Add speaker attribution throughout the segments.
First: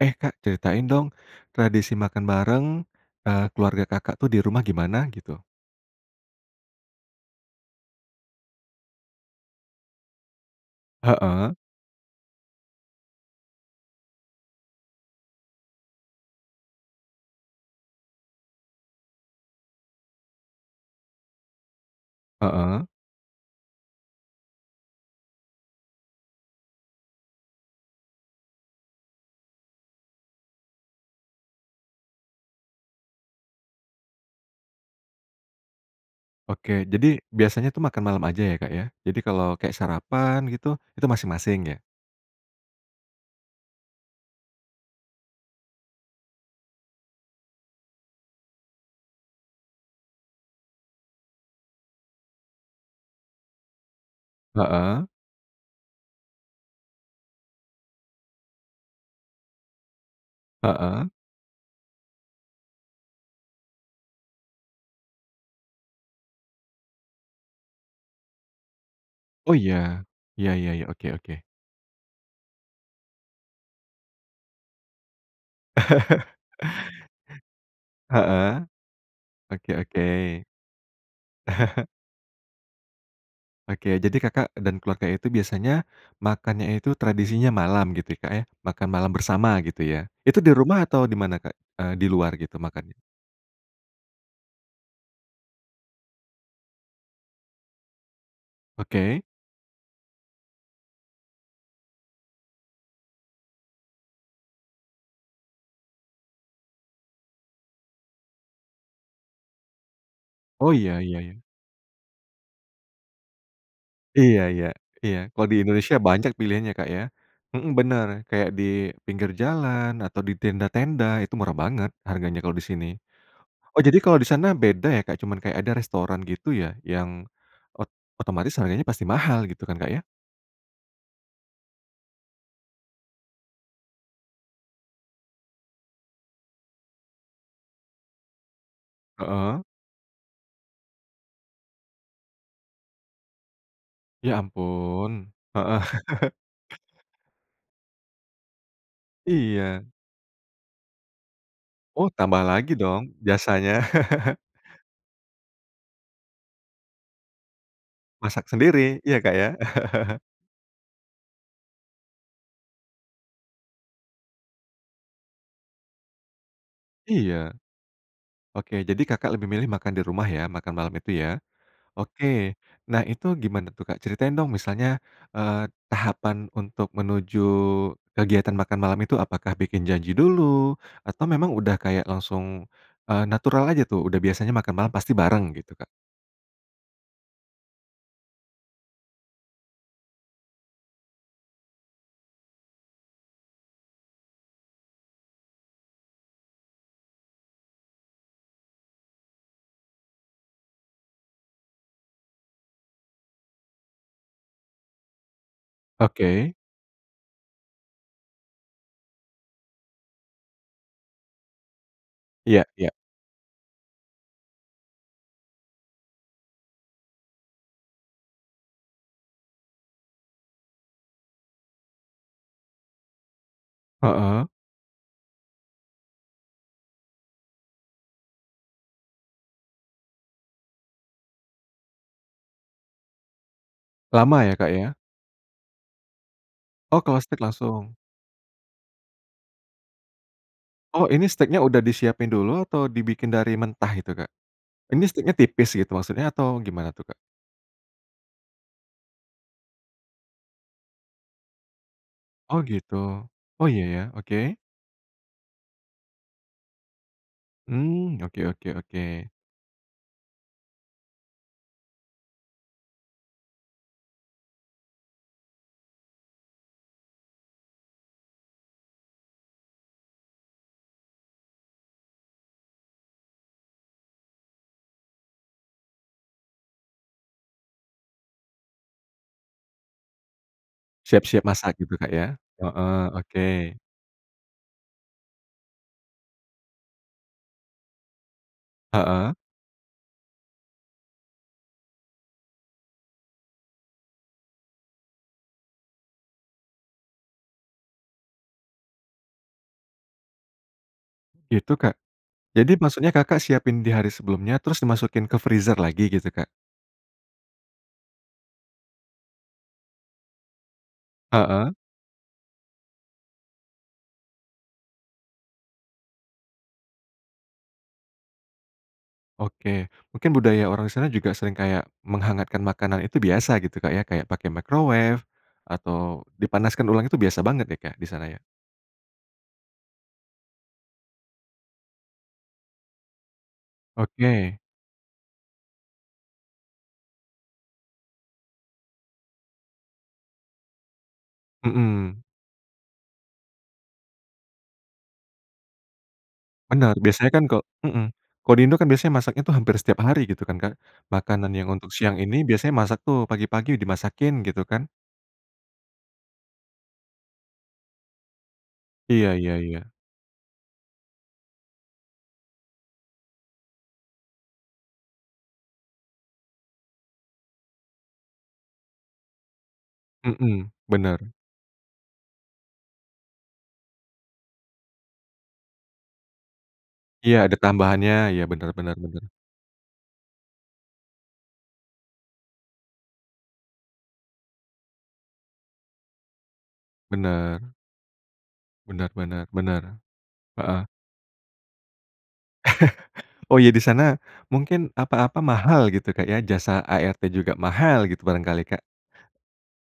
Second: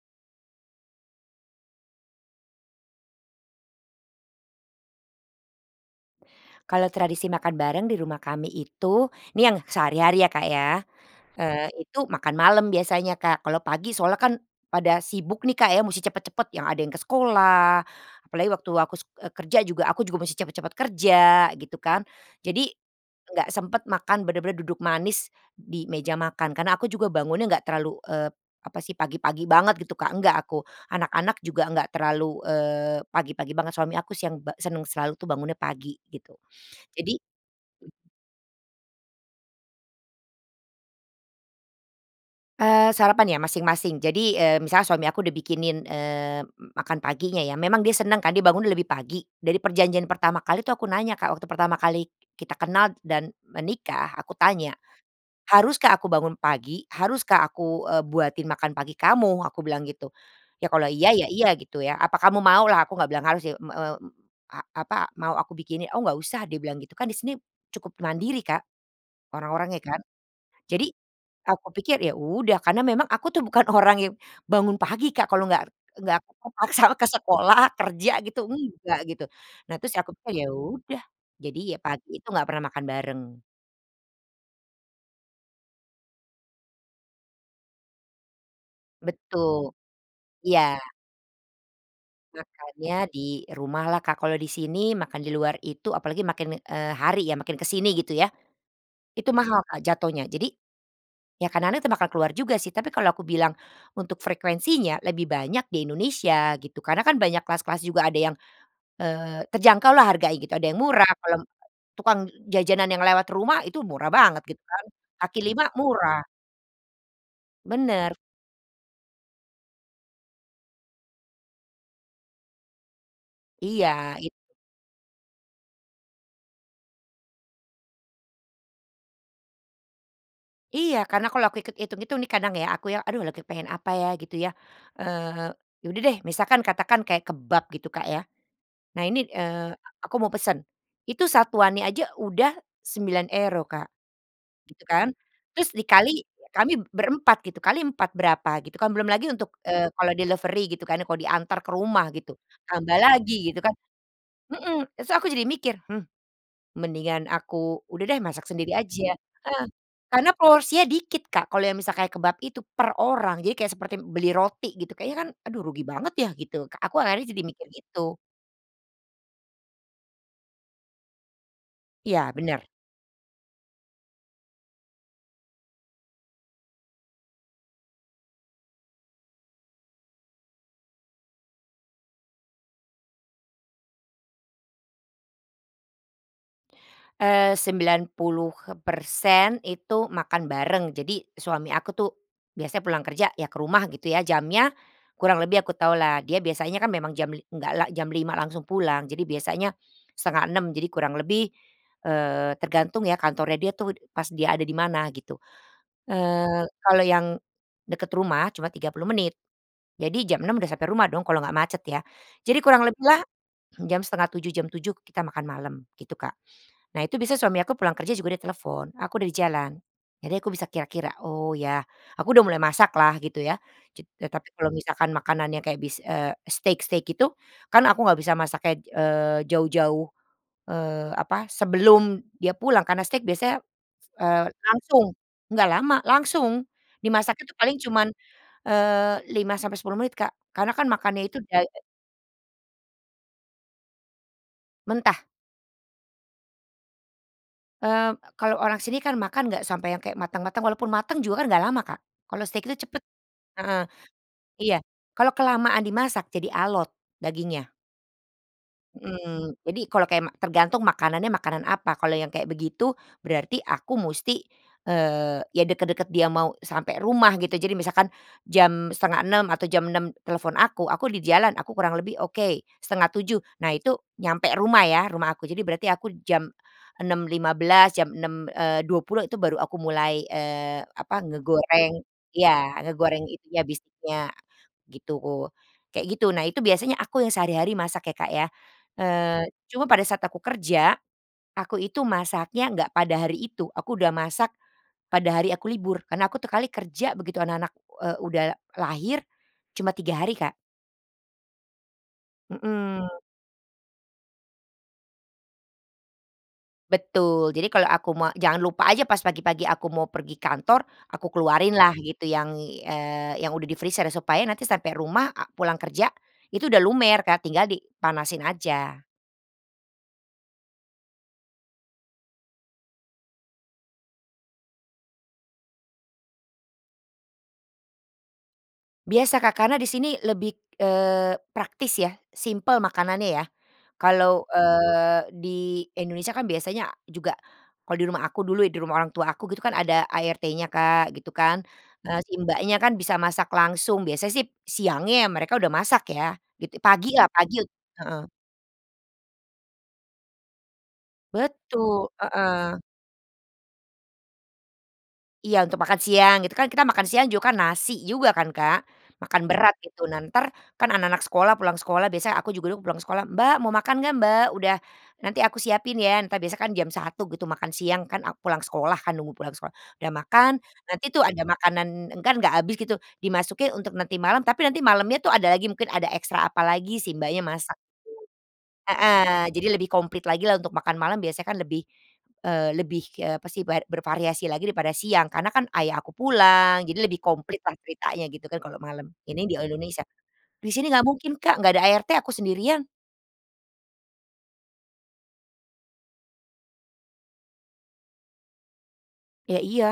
Speaker 1: Eh, Kak, ceritain dong, tradisi makan bareng, eee, keluarga Kakak tuh di rumah gimana, gitu?
Speaker 2: Kalau tradisi makan bareng di rumah kami itu, nih yang sehari-hari ya, Kak, ya,
Speaker 1: Heeh.
Speaker 2: eee, itu makan malam biasanya, Kak, kalau pagi soalnya kan pada sibuk nih, Kak, ya, mesti cepet-cepet, yang ada yang ke sekolah, apalagi waktu aku sek eee, kerja juga aku juga mesti cepet-cepet kerja, gitu kan. Jadi
Speaker 1: Heeh.
Speaker 2: enggak sempet makan, bener-bener duduk manis di meja makan. Kan aku juga bangunnya enggak terlalu, eee, apa sih, pagi-pagi banget, gitu, Kak, enggak aku. Anak-anak juga enggak terlalu, eee, pagi-pagi banget, suami aku si yang ba senang selalu tuh bangunnya pagi, gitu.
Speaker 1: Oke, jadi
Speaker 2: Jadi
Speaker 1: biasanya tu makan malam aja ya, Kak, ya? Jadi kalau kayak sarapan, gitu, itu masing-masing, ya?
Speaker 2: Eee, sarapan ya, masing-masing, jadi, mmm, misalnya suami aku udah bikinin, eee, m makan paginya ya. Memang dia senang kan, dia bangun lebih pagi. Dari perjanjian pertama kali itu aku nanya, Kak, waktu pertama kali kita kenal dan menikah, aku tanya,
Speaker 1: Heeh.
Speaker 2: "Haruskah aku bangun pagi? Haruskah aku, eee, buatin makan pagi kamu?" aku bilang gitu. Ya kalau iya,
Speaker 1: Heeh.
Speaker 2: ya, iya, gitu ya. "Apa kamu mau?" lah, aku nggak bilang harus sih, m eee, a apa, "Mau aku bikinin?" "Oh nggak usah," dia bilang gitu, kan di sini cukup mandiri, Kak,
Speaker 1: Oh,
Speaker 2: orang-orangnya kan.
Speaker 1: iya? Ya ya ya,
Speaker 2: Jadi,
Speaker 1: oke oke.
Speaker 2: aku pikir, ya udah, karena memang aku tuh bukan orang yang bangun pagi, Kak, kalau nggak nggak ke kepaksa ke sekolah, kerja, gitu,
Speaker 1: Heeh,
Speaker 2: enggak, gitu.
Speaker 1: oke
Speaker 2: Nah, terus
Speaker 1: oke.
Speaker 2: aku pikir, ya udah. Jadi, ya, pagi itu nggak pernah makan bareng.
Speaker 1: Oke, jadi Kakak dan keluarga itu biasanya makannya itu tradisinya malam gitu, Kak, ya. Makan malam bersama,
Speaker 2: Betul,
Speaker 1: gitu, ya. Itu di
Speaker 2: iya.
Speaker 1: rumah atau di mana, Kak, eee, di luar gitu makannya?
Speaker 2: Makannya di rumah lah, Kak, kalau di sini makan di luar itu apalagi makin, eee, hari ya, makin ke sini, gitu ya,
Speaker 1: Oke.
Speaker 2: itu mahal, Kak, jatuhnya. Jadi, ya kadang-kadang kita makan keluar juga sih, tapi kalau aku bilang untuk frekuensinya, lebih banyak di Indonesia, gitu, karena kan banyak kelas-kelas juga ada yang, eee, terjangkau lah harganya, gitu, ada
Speaker 1: Oh,
Speaker 2: yang
Speaker 1: iya
Speaker 2: murah,
Speaker 1: iya
Speaker 2: kalau
Speaker 1: iya.
Speaker 2: tukang jajanan yang lewat rumah, itu murah
Speaker 1: Iya
Speaker 2: banget, gitu
Speaker 1: iya,
Speaker 2: kan,
Speaker 1: iya,
Speaker 2: kaki
Speaker 1: kalau di
Speaker 2: lima
Speaker 1: Indonesia
Speaker 2: murah.
Speaker 1: banyak pilihannya, Kak, ya? Mhm, bener
Speaker 2: Bener.
Speaker 1: kayak di pinggir jalan atau di tenda-tenda, itu murah banget harganya kalau di sini. Oh, jadi
Speaker 2: Iya,
Speaker 1: kalau di
Speaker 2: it
Speaker 1: sana beda ya, Kak, cuman kayak ada restoran gitu ya, yang ot otomatis harganya pasti mahal, gitu kan, Kak, ya?
Speaker 2: Iya, karena kalau aku ikut itung-itung nih, kadang ya, aku ya, "Aduh, lagi kepengen apa ya?" Gitu ya. Eee, ya udah deh, misalkan katakan kayak kebab, gitu, Kak, ya. Nah, ini,
Speaker 1: Heeh.
Speaker 2: eee, aku mau pesan. Itu, satuannya aja udah €9 Kak,
Speaker 1: Ya
Speaker 2: gitu kan.
Speaker 1: ampun,
Speaker 2: Terus
Speaker 1: heeh.
Speaker 2: dikali kami berempat, gitu, kali 4, berapa? Gitu kan, belum lagi untuk,
Speaker 1: Iya.
Speaker 2: eee, kalau delivery gitu kan, kalau diantar ke rumah
Speaker 1: Oh,
Speaker 2: gitu,
Speaker 1: tambah lagi
Speaker 2: tambah
Speaker 1: dong
Speaker 2: lagi, gitu kan.
Speaker 1: biasanya.
Speaker 2: Mhm, s tuh aku jadi mikir, "Hmm, mendingan aku, udah deh, masak
Speaker 1: Masak
Speaker 2: sendiri
Speaker 1: sendiri,
Speaker 2: aja."
Speaker 1: ya, Kak, ya?
Speaker 2: Heeh, karena porsinya dikit, Kak, kalau yang misalnya kayak kebab itu, per orang, jadi kayak seperti beli roti, gitu. Kayaknya kan aduh rugi banget ya, gitu, Kak, aku akhirnya
Speaker 1: Iya.
Speaker 2: jadi mikir gitu.
Speaker 1: Oke, jadi Kakak lebih milih makan di rumah ya, makan malam itu, ya? Oke,
Speaker 2: Iya, bener.
Speaker 1: nah, itu gimana tuh, Kak? Ceritain dong misalnya, eee, tahapan untuk menuju kegiatan makan malam itu apakah bikin janji dulu, atau memang udah kayak langsung, eee, natural aja tuh, udah biasanya makan malam pasti bareng, gitu, Kak?
Speaker 2: Eee, 90%, itu makan bareng, jadi, suami aku tuh biasanya pulang kerja, ya ke rumah, gitu ya, jamnya kurang lebih aku tahulah, dia biasanya kan memang jam li nggak lah jam 5:00 langsung pulang, jadi biasanya 5:30, jadi kurang lebih, eee, tergantung ya kantornya dia tuh, pas dia ada di mana, gitu.
Speaker 1: Oke.
Speaker 2: Eee, kalau yang deket rumah, cuma 30 menit. Jadi jam 6:00 udah sampai rumah dong, kalau nggak macet ya. Jadi
Speaker 1: Iya
Speaker 2: kurang
Speaker 1: iya.
Speaker 2: lebih lah, jam 6:30, jam 7:00 kita makan malam, gitu, Kak. Nah itu bisa suami aku pulang kerja juga dia telepon, "Aku udah di jalan." Jadi aku bisa kira-kira, "Oh, ya." Aku udah mulai masak lah, gitu ya, ce eee,
Speaker 1: Heeh.
Speaker 2: tapi kalau misalkan makanannya kayak bis eee, steak-steak gitu, kan aku nggak bisa masaknya, eee, jauh-jauh, eee, apa, sebelum dia pulang, karena steak biasanya, s
Speaker 1: Lama
Speaker 2: eee,
Speaker 1: ya, Kak, ya?
Speaker 2: langsung. Nggak lama, langsung!
Speaker 1: Oh, kalau
Speaker 2: Dimasak
Speaker 1: steak
Speaker 2: itu paling
Speaker 1: langsung?
Speaker 2: cuman, eee, 5-10 menit, Kak, karena kan
Speaker 1: Oh,
Speaker 2: makannya
Speaker 1: ini
Speaker 2: itu.
Speaker 1: steaknya
Speaker 2: [unintelligible]
Speaker 1: udah disiapin dulu atau dibikin dari mentah itu, Kak? Ini
Speaker 2: Mentah.
Speaker 1: steaknya tipis gitu maksudnya atau gimana tuh, Kak?
Speaker 2: Eee, kalau orang sini kan makan nggak sampai yang kayak matang-matang, walaupun matang juga kan nggak lama, Kak. Kalau
Speaker 1: Oh,
Speaker 2: steak itu
Speaker 1: gitu,
Speaker 2: cepet,
Speaker 1: oh,
Speaker 2: heeh.
Speaker 1: iya ya, oke.
Speaker 2: Iya, kalau kelamaan dimasak jadi alot dagingnya.
Speaker 1: Hmm, oke oke oke.
Speaker 2: Mhm, jadi, kalau kayak ma tergantung makanannya makanan apa, kalau yang kayak begitu berarti aku musti, eee, ya dekat-dekat dia mau sampai rumah, gitu, jadi misalkan jam 5:30 atau jam 6:00 telepon aku, "Aku di jalan," aku kurang lebih oke, 6:30. Nah, itu nyampe rumah ya, rumah aku, jadi berarti aku jam 6:15, jam, eee, 6:20 itu baru aku mulai, eee, apa,
Speaker 1: Siap-siap masak
Speaker 2: ngegoreng
Speaker 1: gitu, Kak, ya?
Speaker 2: ya,
Speaker 1: Heeh.
Speaker 2: ngegoreng itunya,
Speaker 1: Oke.
Speaker 2: bistiknya, gitu. Kayak gitu, nah, itu biasanya aku yang sehari-hari masak ya, Kak, ya.
Speaker 1: Heeh.
Speaker 2: Eee, cuma pada saat aku kerja, aku itu masaknya nggak pada hari itu, aku udah masak pada hari aku libur, karena aku tiap kali kerja begitu anak-anak, eee, udah lahir, cuma 3 hari, Kak.
Speaker 1: Itu, Kak? Jadi maksudnya
Speaker 2: Mhm.
Speaker 1: Kakak siapin di hari sebelumnya terus dimasukin ke freezer lagi, gitu, Kak?
Speaker 2: Betul, jadi kalau aku me jangan lupa aja pas pagi-pagi aku mau pergi kantor, aku
Speaker 1: Heeh.
Speaker 2: keluarin lah, gitu, yang i eee, yang udah di freezer, supaya nanti sampai rumah a pulang kerja, itu udah lumer, Kak, tinggal dipanasin aja.
Speaker 1: Oke, mungkin budaya orang di sana juga sering kayak menghangatkan makanan itu biasa gitu, Kak, ya, kayak pakai microwave atau dipanaskan ulang itu biasa banget ya, Kak, di sana, ya?
Speaker 2: Biasa, Kak, karena di sini lebih, eee, praktis ya, simpel makanannya ya. Kalau,
Speaker 1: Oke.
Speaker 2: eee, di Indonesia kan biasanya juga kalau di rumah aku dulu ya, di rumah orang tua aku, gitu kan, ada ART-nya, Kak, gitu kan. Eh,
Speaker 1: Mhm.
Speaker 2: si mbaknya kan bisa masak langsung, biasanya sih siangnya mereka udah masak, ya, gitu,
Speaker 1: Bener,
Speaker 2: pagi lah,
Speaker 1: biasanya kan
Speaker 2: pagi,
Speaker 1: kok mhm,
Speaker 2: heeh.
Speaker 1: ko di Indo kan biasanya masaknya tuh hampir setiap hari gitu kan, Kak. Makanan yang untuk
Speaker 2: Betul,
Speaker 1: siang ini biasanya
Speaker 2: heeh.
Speaker 1: masak tuh pagi-pagi dimasakin, gitu kan.
Speaker 2: Iya, untuk makan siang, gitu, kan kita makan siang juga kan nasi juga kan, Kak.
Speaker 1: Iya
Speaker 2: Makan
Speaker 1: iya
Speaker 2: berat,
Speaker 1: iya.
Speaker 2: gitu, nah, entar kan anak-anak sekolah pulang sekolah biasanya aku juga dulu pulang sekolah, "Mbak, mau makan nggak, Mbak, udah nanti aku siapin ya," entar biasanya kan jam 1:00 gitu makan siang kan aku pulang sekolah kan, nunggu pulang sekolah. Udah makan,
Speaker 1: Mhm,
Speaker 2: nanti tuh
Speaker 1: bener.
Speaker 2: ada makanan kan nggak habis gitu, dimasukin untuk nanti malam, tapi nanti malamnya tuh ada lagi mungkin ada ekstra apalagi, si
Speaker 1: Iya,
Speaker 2: mbaknya
Speaker 1: ada
Speaker 2: masak.
Speaker 1: tambahannya, iya, bener bener
Speaker 2: [unintelligible]
Speaker 1: bener.
Speaker 2: Heeh, jadi lebih komplit lagi lah untuk makan malam biasanya kan lebih, eee, lebih, eee, apa sih ber bervariasi lagi daripada siang, karena kan ayah aku pulang, jadi lebih komplit
Speaker 1: Benar.
Speaker 2: lah ceritanya, gitu kan, kalau malam,
Speaker 1: Benar benar
Speaker 2: ini di ol
Speaker 1: benar.
Speaker 2: Indonesia. Di
Speaker 1: Heeh.
Speaker 2: sini nggak mungkin, Kak, nggak ada ART aku sendirian.
Speaker 1: Oh, iya, di sana, mungkin apa-apa mahal gitu, Kak, ya, jasa ART juga mahal gitu, barangkali, Kak.
Speaker 2: Ya, iya,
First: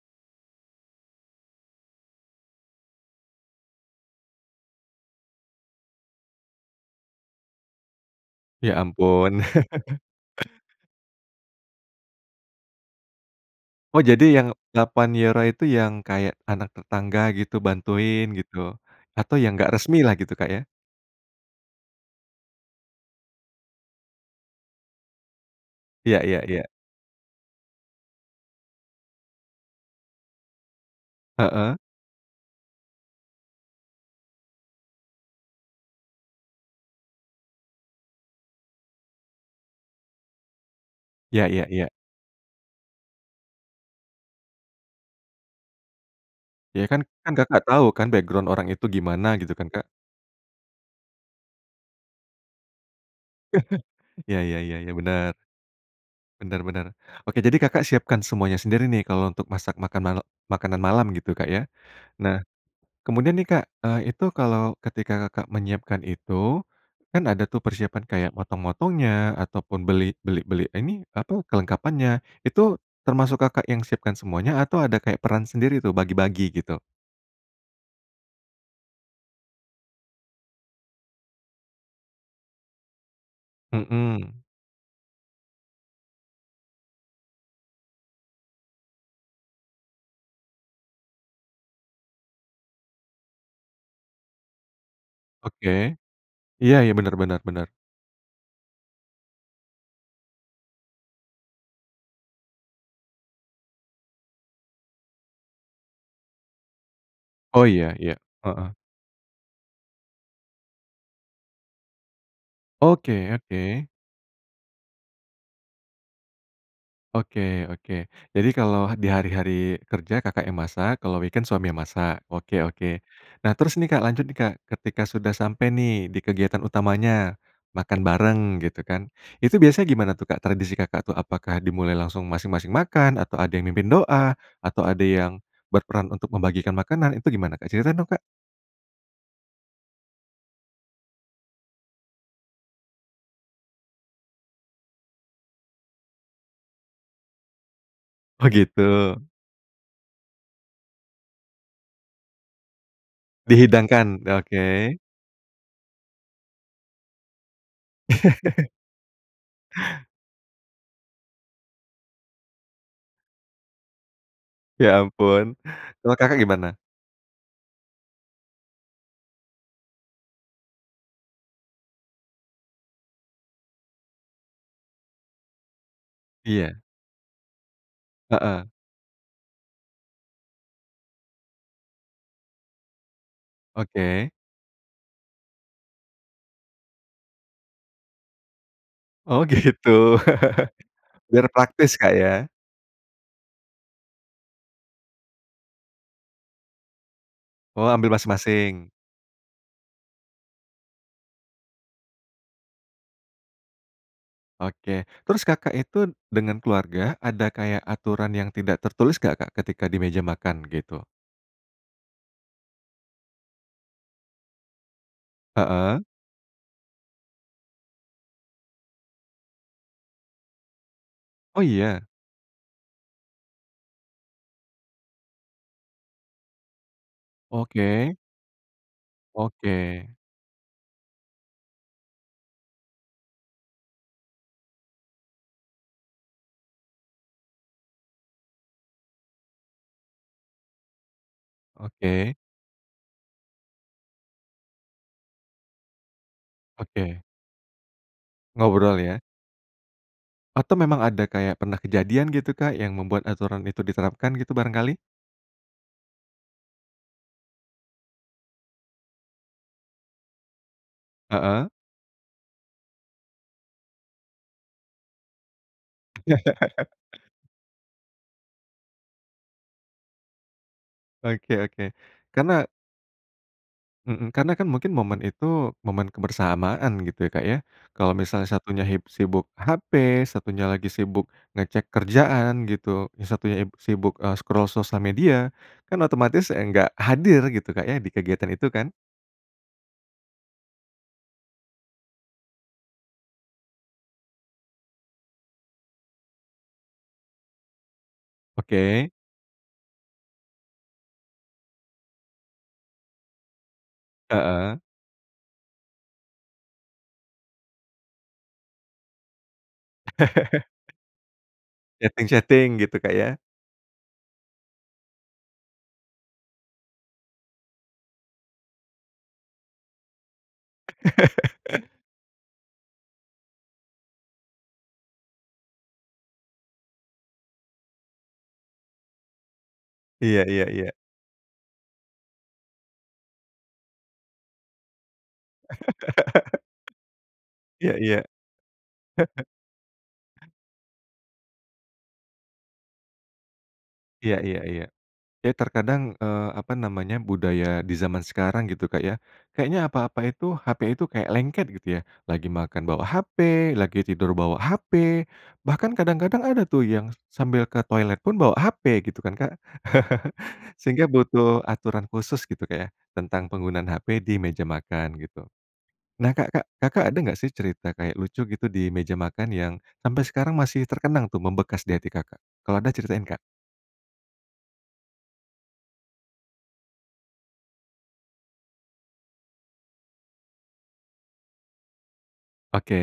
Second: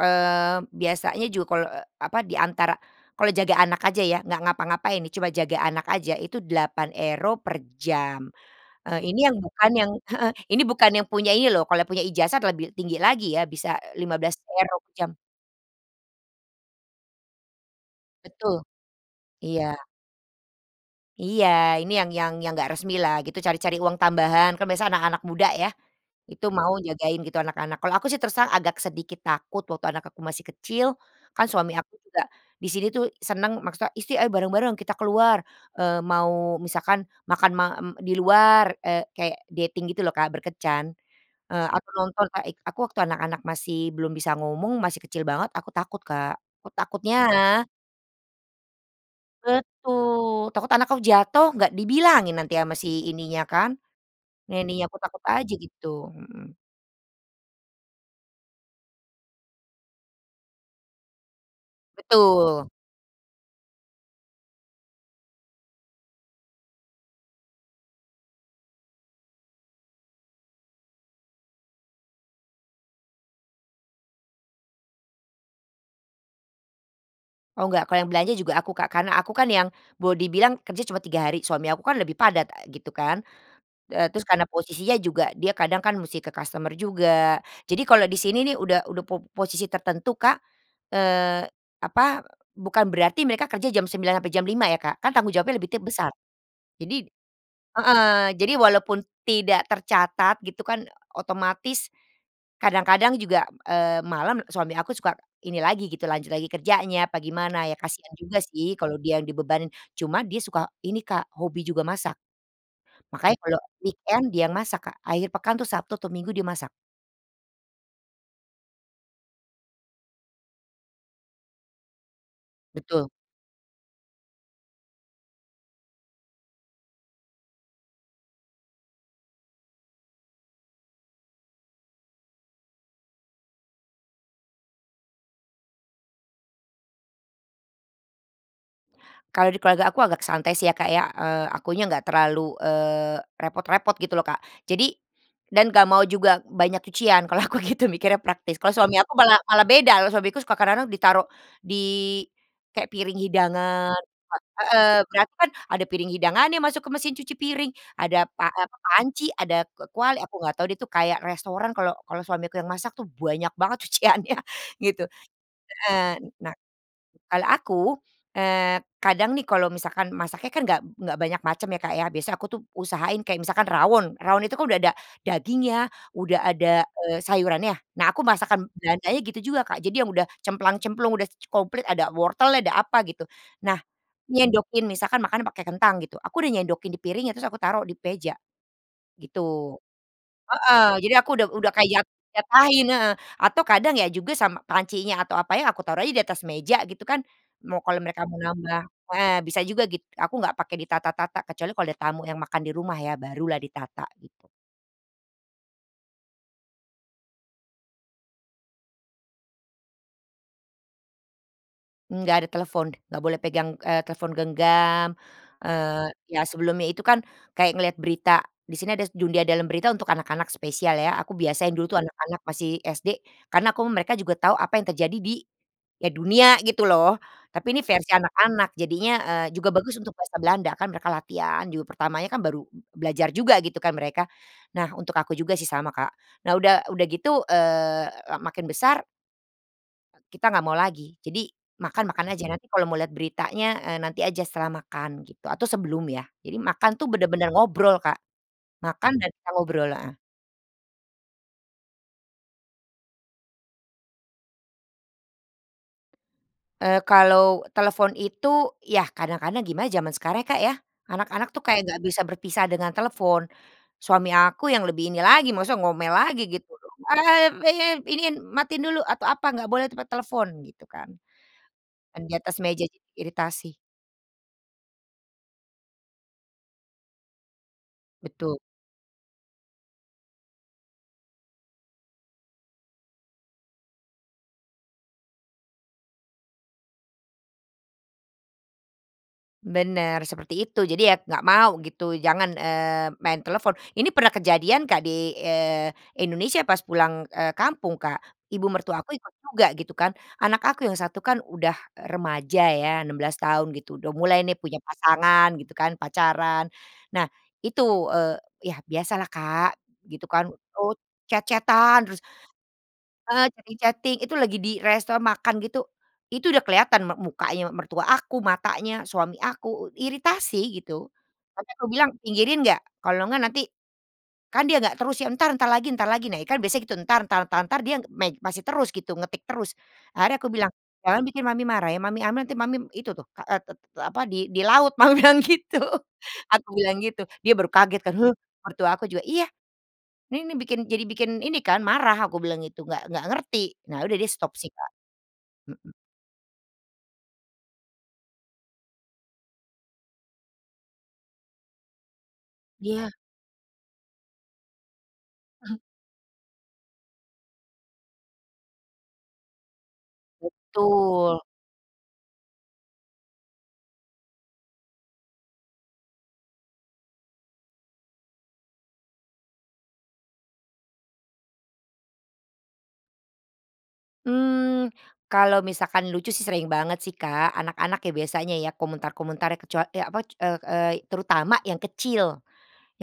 Speaker 2: eee, biasanya juga kalau, eee, apa diantara kalau jaga anak aja ya, nggak ngapa-ngapain nih, cuma jaga anak aja itu €8 per jam.
Speaker 1: Ya
Speaker 2: Eee, ini yang
Speaker 1: ampun.
Speaker 2: bukan yang heeh, ini bukan yang punya ini loh, kalau punya ijazah lebih tinggi lagi ya bisa
Speaker 1: Oh,
Speaker 2: lima
Speaker 1: jadi
Speaker 2: belas
Speaker 1: yang
Speaker 2: euro
Speaker 1: delapan
Speaker 2: jam.
Speaker 1: euro itu yang kayak anak tetangga, gitu, bantuin,
Speaker 2: Betul,
Speaker 1: gitu, atau yang enggak
Speaker 2: iya.
Speaker 1: resmi lah, gitu, Kak, ya?
Speaker 2: Iya, ini yang yang yang nggak resmi lah gitu, cari-cari uang tambahan. Kan biasa anak-anak muda ya,
Speaker 1: Iya iya
Speaker 2: itu
Speaker 1: iya.
Speaker 2: mau jagain, gitu, anak-anak. Kalau aku sih terus terang agak sedikit takut waktu anak aku masih kecil, kan suami
Speaker 1: Heeh.
Speaker 2: aku juga di sini tuh seneng maksudnya isti "Ayo bareng-bareng, kita keluar," eee mau misalkan makan ma m di luar, eee, kayak dating gitu loh, Kak, berkencan.
Speaker 1: Ya ya
Speaker 2: Eee,
Speaker 1: ya.
Speaker 2: atau nonton [unintelligible] aku waktu anak-anak masih belum bisa ngomong, masih kecil banget, aku takut Kak. Kut
Speaker 1: Ya kan
Speaker 2: takutnya
Speaker 1: kan Kakak tau kan background orang itu gimana, gitu, kan, Kak?
Speaker 2: Betul! Takut anakku jatuh, gak dibilangin nanti sama si ininya kan,
Speaker 1: Ya ya
Speaker 2: nanny,
Speaker 1: ya ya,
Speaker 2: aku takut
Speaker 1: bener.
Speaker 2: aja gitu. Mhm.
Speaker 1: Bener bener. Oke, jadi Kakak siapkan semuanya sendiri nih, kalau untuk masak makan mal makanan malam, gitu, Kak, ya? Nah,
Speaker 2: Betul!
Speaker 1: kemudian nih, Kak, eee, itu kalau ketika Kakak menyiapkan itu, kan ada tuh persiapan kayak motong-motongnya ataupun beli beli beli ini, apa, kelengkapannya, itu termasuk Kakak yang siapkan semuanya atau ada kayak peran sendiri tuh, bagi-bagi, gitu?
Speaker 2: Oh nggak, kalau yang belanja juga aku Kak, karena aku kan yang boleh dibilang kerja cuma 3 hari, suami aku kan lebih padat, a gitu kan. Eee, terus
Speaker 1: Mhm.
Speaker 2: karena posisinya juga, dia kadang kan mesti ke customer juga. Jadi, kalau di sini nih udah udah po posisi tertentu Kak, eee, apa, bukan berarti mereka kerja jam 9:00 sampai jam 5:00 ya Kak, kan tanggung jawabnya lebih
Speaker 1: Oke.
Speaker 2: teb besar.
Speaker 1: Iya iya,
Speaker 2: Jadi
Speaker 1: benar benar benar.
Speaker 2: heeh, jadi walaupun tidak tercatat gitu kan, otomatis, kadang-kadang juga, eee, malam, suami aku suka ini lagi gitu, lanjut lagi kerjanya, apa gimana,
Speaker 1: Oh
Speaker 2: ya
Speaker 1: iya
Speaker 2: kasihan
Speaker 1: iya,
Speaker 2: juga sih
Speaker 1: heeh.
Speaker 2: kalau dia yang dibebanin, cuman dia suka ini Kak, hobi juga masak.
Speaker 1: Oke
Speaker 2: Makanya kalau
Speaker 1: oke.
Speaker 2: weekend dia yang masak Kak, akhir pekan tuh Sabtu atau Minggu dia masak.
Speaker 1: Oke oke. Jadi, kalau di hari-hari kerja, Kakak yang masak, kalau weekend suami yang masak, oke oke.
Speaker 2: Betul.
Speaker 1: Nah, terus nih Kak lanjut nih Kak, ketika sudah sampai nih di kegiatan utamanya, makan bareng gitu kan, itu biasanya gimana tuh Kak, tradisi Kakak tuh? Apakah dimulai langsung masing-masing makan, atau ada yang mimpin doa, atau ada yang berperan untuk membagikan makanan, itu gimana Kak? Cerita dong, Kak.
Speaker 2: Kalau di keluarga aku agak santai sih ya, Kak, ya, eee, akunya nggak terlalu, eee, repot-repot gitu loh, Kak. Jadi, dan nggak mau juga banyak cucian kalau aku gitu mikirnya
Speaker 1: Oh
Speaker 2: praktis. Kalau
Speaker 1: gitu.
Speaker 2: suami aku malah malah beda, kalau suamiku suka kadang-kadang ditaruh di kayak piring hidangan
Speaker 1: Dihidangkan,
Speaker 2: ah,
Speaker 1: oke.
Speaker 2: heeh, ternyata kan ada piring hidangannya masuk ke mesin cuci piring, ada pa eee, apa, panci, ada k kuali, aku nggak tahu dia itu kayak restoran kalau kalau suamiku yang masak tuh, banyak banget cuciannya,
Speaker 1: Ya
Speaker 2: gitu.
Speaker 1: ampun, kalau
Speaker 2: Heeh, n
Speaker 1: Kakak
Speaker 2: nah,
Speaker 1: gimana?
Speaker 2: kalau aku, eee, kadang nih kalau misalkan masaknya kan nggak nggak banyak macam ya Kak ya, biasanya aku tuh usahain kayak misalkan rawon, rawon itu kan udah ada dagingnya, udah
Speaker 1: Iya.
Speaker 2: ada, eee, sayurannya. Nah, aku
Speaker 1: Heeh.
Speaker 2: masakan Belandanya gitu juga Kak, jadi yang udah cemplang-cemplung, udah ce komplit, ada wortelnya, ada apa gitu. Nah,
Speaker 1: Oke.
Speaker 2: nyendokin, misalkan makanya pakai kentang gitu, aku udah nyendokin di piringnya, terus aku taruh di meja,
Speaker 1: Oh,
Speaker 2: gitu
Speaker 1: gitu.
Speaker 2: heeh, jadi aku
Speaker 1: Biar
Speaker 2: udah udah
Speaker 1: praktis
Speaker 2: kayak,
Speaker 1: Kak, ya.
Speaker 2: jatahin heeh, atau kadang ya juga sama pancinya atau apanya aku taruh aja di atas meja gitu kan. Mau
Speaker 1: Oh,
Speaker 2: kalau
Speaker 1: ambil
Speaker 2: mereka mau nambah
Speaker 1: masing-masing.
Speaker 2: heeh, bisa juga gitu, aku nggak pakai di tata-tata, kecuali kalau ada tamu yang makan di rumah ya, baru lah di tata gitu.
Speaker 1: Oke, terus, Kakak itu dengan keluarga, ada kayak aturan yang tidak tertulis nggak Kak, ketika di meja makan, gitu?
Speaker 2: Enggak ada telepon, nggak boleh pegang, eee, telepon genggam, eee,
Speaker 1: Heeh?
Speaker 2: iya, sebelumnya itu kan kayak ngelihat berita, di sini ada s Dunia Dalam Berita untuk anak-anak spesial ya, aku
Speaker 1: Oh,
Speaker 2: biasain dulu tuh
Speaker 1: iya?
Speaker 2: anak-anak masih SD, karena aku mereka juga tahu apa yang terjadi di, ya dunia gitu loh. Tapi ini versi
Speaker 1: Oke.
Speaker 2: anak-anak, jadinya, eee, juga bagus
Speaker 1: Oke.
Speaker 2: untuk bahasa Belanda, kan mereka latihan juga pertamanya kan baru b belajar juga gitu kan mereka. Nah, untuk aku juga sih sama, Kak. Nah udah udah gitu, eee, la makin besar e kita nggak mau lagi. Jadi, makan makan
Speaker 1: Oke.
Speaker 2: aja, nanti kalau mau lihat beritanya, eee, nanti aja setelah makan gitu, atau sebelum ya. Jadi, makan tuh
Speaker 1: Oke.
Speaker 2: bener-bener ngobrol, Kak.
Speaker 1: Ngobrol
Speaker 2: Makan
Speaker 1: ya.
Speaker 2: dan kita ngobrol heeh.
Speaker 1: Atau memang ada kayak pernah kejadian gitu Kak, yang membuat aturan itu diterapkan gitu barangkali?
Speaker 2: Eee, kalau telepon itu, yah kadang-kadang gimana zaman sekarang ya, Kak, ya. Anak-anak tuh
Speaker 1: Heeh?
Speaker 2: kayak nggak bisa berpisah dengan telepon. Suami aku yang lebih ini lagi, maksudnya ngomel lagi gitu loh. "Eee, ah ya ya, iniin, matiin dulu atau apa, nggak boleh tuh pakai telepon." Gitu kan.
Speaker 1: Oke oke.
Speaker 2: Yang di atas
Speaker 1: Karena
Speaker 2: meja jadi iritasi.
Speaker 1: Mhm. Karena kan mungkin momen itu momen kebersamaan gitu ya, Kak, ya. Kalau misalnya
Speaker 2: Betul.
Speaker 1: satunya hib sibuk HP, satunya lagi sibuk ngecek kerjaan gitu, yang satunya ib sibuk, eee, scroll sosial media, kan otomatis ya nggak hadir, gitu Kak ya di kegiatan itu kan?
Speaker 2: Bener, seperti itu. Jadi, ya nggak mau gitu jangan, eee, main telepon. Ini pernah kejadian Kak, di, eee, Indonesia pas pulang, eee, kampung, Kak. Ibu mertua
Speaker 1: Oke.
Speaker 2: aku ikut juga gitu kan, anak aku yang satu kan udah remaja ya, 16 tahun gitu, udah mulai nih
Speaker 1: Heeh?
Speaker 2: punya pasangan gitu kan, pacaran. Nah, itu, eee, yah biasa lah Kak, gitu kan, eee, chat-chat-an terus,
Speaker 1: Chatting-chatting gitu, Kak, ya.
Speaker 2: eee, chatting chatting, itu lagi di resto makan gitu, itu udah kelihatan m mukanya mertua aku, matanya, suami aku, i iritasi, gitu. Sampe kubilang, "Pinggirin nggak? Kalau nggak nanti" kan dia enggak terus ya, "Entar, entar lagi entar lagi." Nah kan biasanya gitu, entar entar entar entar. Dia main masih terus gitu, ngetik terus. Akhirnya
Speaker 1: Iya
Speaker 2: aku
Speaker 1: iya
Speaker 2: bilang,
Speaker 1: iya.
Speaker 2: "Jangan bikin mami marah ya, mami ambil nanti mami itu tuh, k e te te apa, di di laut." mami bilang gitu. Aku bilang gitu, dia baru
Speaker 1: Iya
Speaker 2: kaget kan,
Speaker 1: iya.
Speaker 2: "He?" Mertua aku juga, iya, "ini nih bikin, jadi bikin ini kan, marah," aku bilang gitu, nggak nggak ngerti. Nah udah dia
Speaker 1: Iya
Speaker 2: stop
Speaker 1: iya
Speaker 2: sih,
Speaker 1: iya.
Speaker 2: Kak.
Speaker 1: Ya
Speaker 2: Heeh.
Speaker 1: terkadang, eee, apa namanya, budaya di zaman sekarang gitu, Kak, ya. Kayaknya apa-apa itu, HP itu kayak lengket gitu ya. Lagi makan bawa
Speaker 2: Iya.
Speaker 1: HP, lagi tidur bawa HP,
Speaker 2: Mhm.
Speaker 1: bahkan kadang-kadang ada tuh yang s sambil ke toilet pun bawa HP gitu kan, Kak. Sehingga
Speaker 2: Betul.
Speaker 1: butuh aturan khusus gitu, Kak, ya, tentang penggunaan HP di meja makan, gitu. Nah, Kak Kak, Kakak ada nggak sih cerita kayak lucu gitu di meja makan yang sampai sekarang masih terkenang tuh membekas di hati, Kakak? Kalau ada, ceritain, Kak.
Speaker 2: Mmm, kalau misalkan lucu sih sering banget sih, Kak. Anak-anak ya biasanya ya, komentar-komentar kecua e apa, k eee eee, terutama yang kecil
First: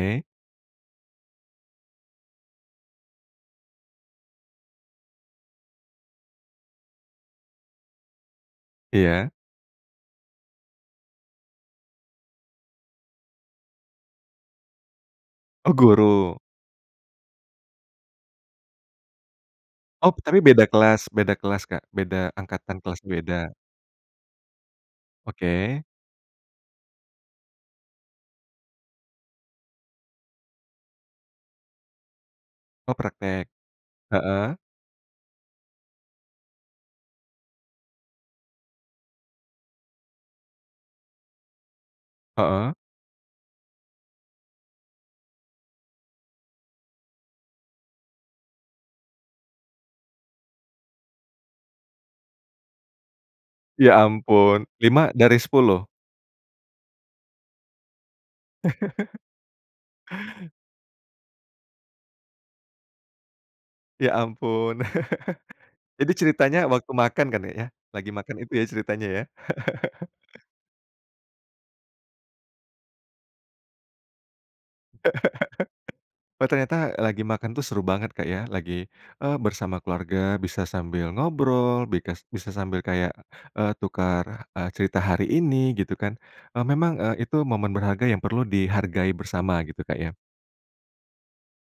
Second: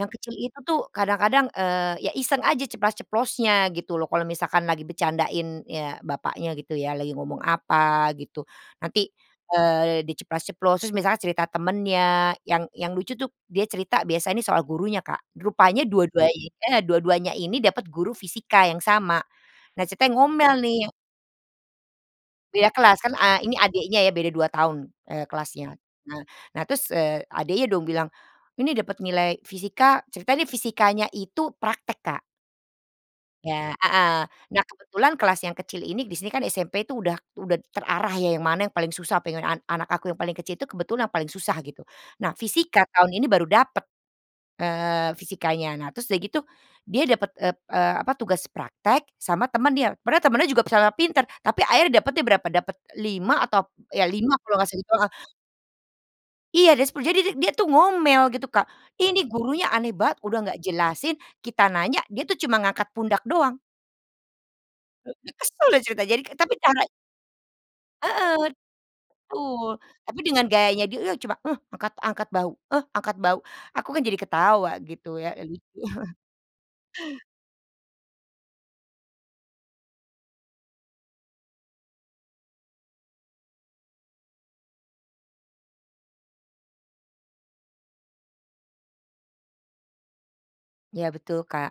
Speaker 2: yang kecil itu tuh kadang-kadang, eee, ya iseng aja ceplas-ceplosnya gitu loh, kalau misalkan lagi bercandain, ya, bapaknya gitu ya, lagi ngomong apa, gitu. Nanti,
Speaker 1: Iya.
Speaker 2: eee, di ceplas-ceplos, terus misalnya cerita temennya yang yang lucu tuh, dia cerita biasanya soal gurunya, Kak.
Speaker 1: Oh,
Speaker 2: Rupanya dua-dua
Speaker 1: guru.
Speaker 2: i eh, dua-duanya ini dapat guru fisika yang sama. Nah,
Speaker 1: Oh,
Speaker 2: ceritanya
Speaker 1: tapi
Speaker 2: ngomel
Speaker 1: beda
Speaker 2: nih.
Speaker 1: kelas beda kelas Kak, beda
Speaker 2: Beda
Speaker 1: angkatan, kelas
Speaker 2: kelas, kan, eee,
Speaker 1: beda?
Speaker 2: ini adiknya ya, beda 2 tahun, eee, kelasnya.
Speaker 1: Oke.
Speaker 2: Nah nah terus, eee, adiknya dong bilang, "Ini dapet nilai fisika," ceritanya nih fisikanya itu praktek, Kak.
Speaker 1: Oh, praktek.
Speaker 2: Iya, heeh.
Speaker 1: Heeh?
Speaker 2: Nah, kebetulan kelas yang kecil ini, di sini kan SMP itu udah udah terarah ya, yang mana yang paling susah, pengen an anak aku yang paling kecil itu kebetulan yang paling susah, gitu. Nah,
Speaker 1: Heeh?
Speaker 2: fisika tahun ini baru dapet, eee, fisikanya, nah terus udah gitu dia dapat, eee eee, apa, tugas praktek sama temennya padahal temennya juga [unintelligible] pintar, tapi akhirnya dapatnya berapa, dapat 5 atau p
Speaker 1: Ya
Speaker 2: ya 5 kalau nggak
Speaker 1: ampun,
Speaker 2: salah itu
Speaker 1: 5
Speaker 2: heeh.
Speaker 1: dari 10?
Speaker 2: Iya dari 10. Jadi di dia tuh ngomel gitu Kak, "Ini gurunya aneh banget, udah nggak jelasin, kita nanya, dia tuh cuma ngangkat pundak doang!"
Speaker 1: Ya ampun.
Speaker 2: [unintelligible] Kesel dia cerita,
Speaker 1: Jadi,
Speaker 2: jadi tapi
Speaker 1: ceritanya
Speaker 2: cara
Speaker 1: waktu makan kan ya, lagi
Speaker 2: Heeh.
Speaker 1: makan itu ya ceritanya ya?
Speaker 2: Betul. Tapi dengan gayanya dia, "Iya, cuma, eh, angkat angkat bahu. Eh, angkat bahu." Aku kan jadi ketawa gitu ya, lucu.
Speaker 1: Oh ternyata, eee, lagi makan tuh seru banget Kak ya, lagi, eee, bersama keluarga, bisa sambil ngobrol, bikas bisa sambil kayak, eee, tukar, eee, cerita hari ini gitu kan, e memang, eee, itu momen berharga yang perlu dihargai bersama gitu, Kak, ya?
Speaker 2: Iya betul, Kak.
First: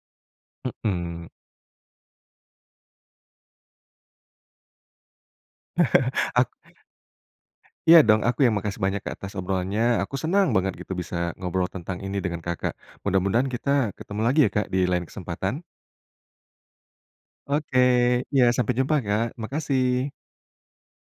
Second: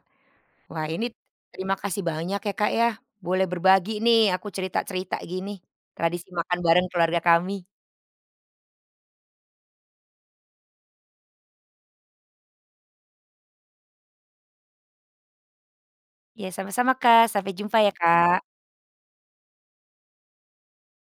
Speaker 2: Wah, ini
Speaker 1: Mhm.
Speaker 2: terima kasih banyak ya, Kak, ya. Boleh berbagi nih aku cerita-cerita gini, tradisi
Speaker 1: Ak
Speaker 2: makan bareng keluarga kami.
Speaker 1: Iya dong, aku yang makasih banyak Kak, atas obrolannya, aku senang banget gitu bisa ngobrol tentang ini dengan Kakak. Mudah-mudahan kita ketemu lagi ya Kak, di lain kesempatan.
Speaker 2: Iya sama-sama, Kak, sampai
Speaker 1: Oke,
Speaker 2: jumpa ya, Kak.
Speaker 1: iya, sampai jumpa, Kak, makasih.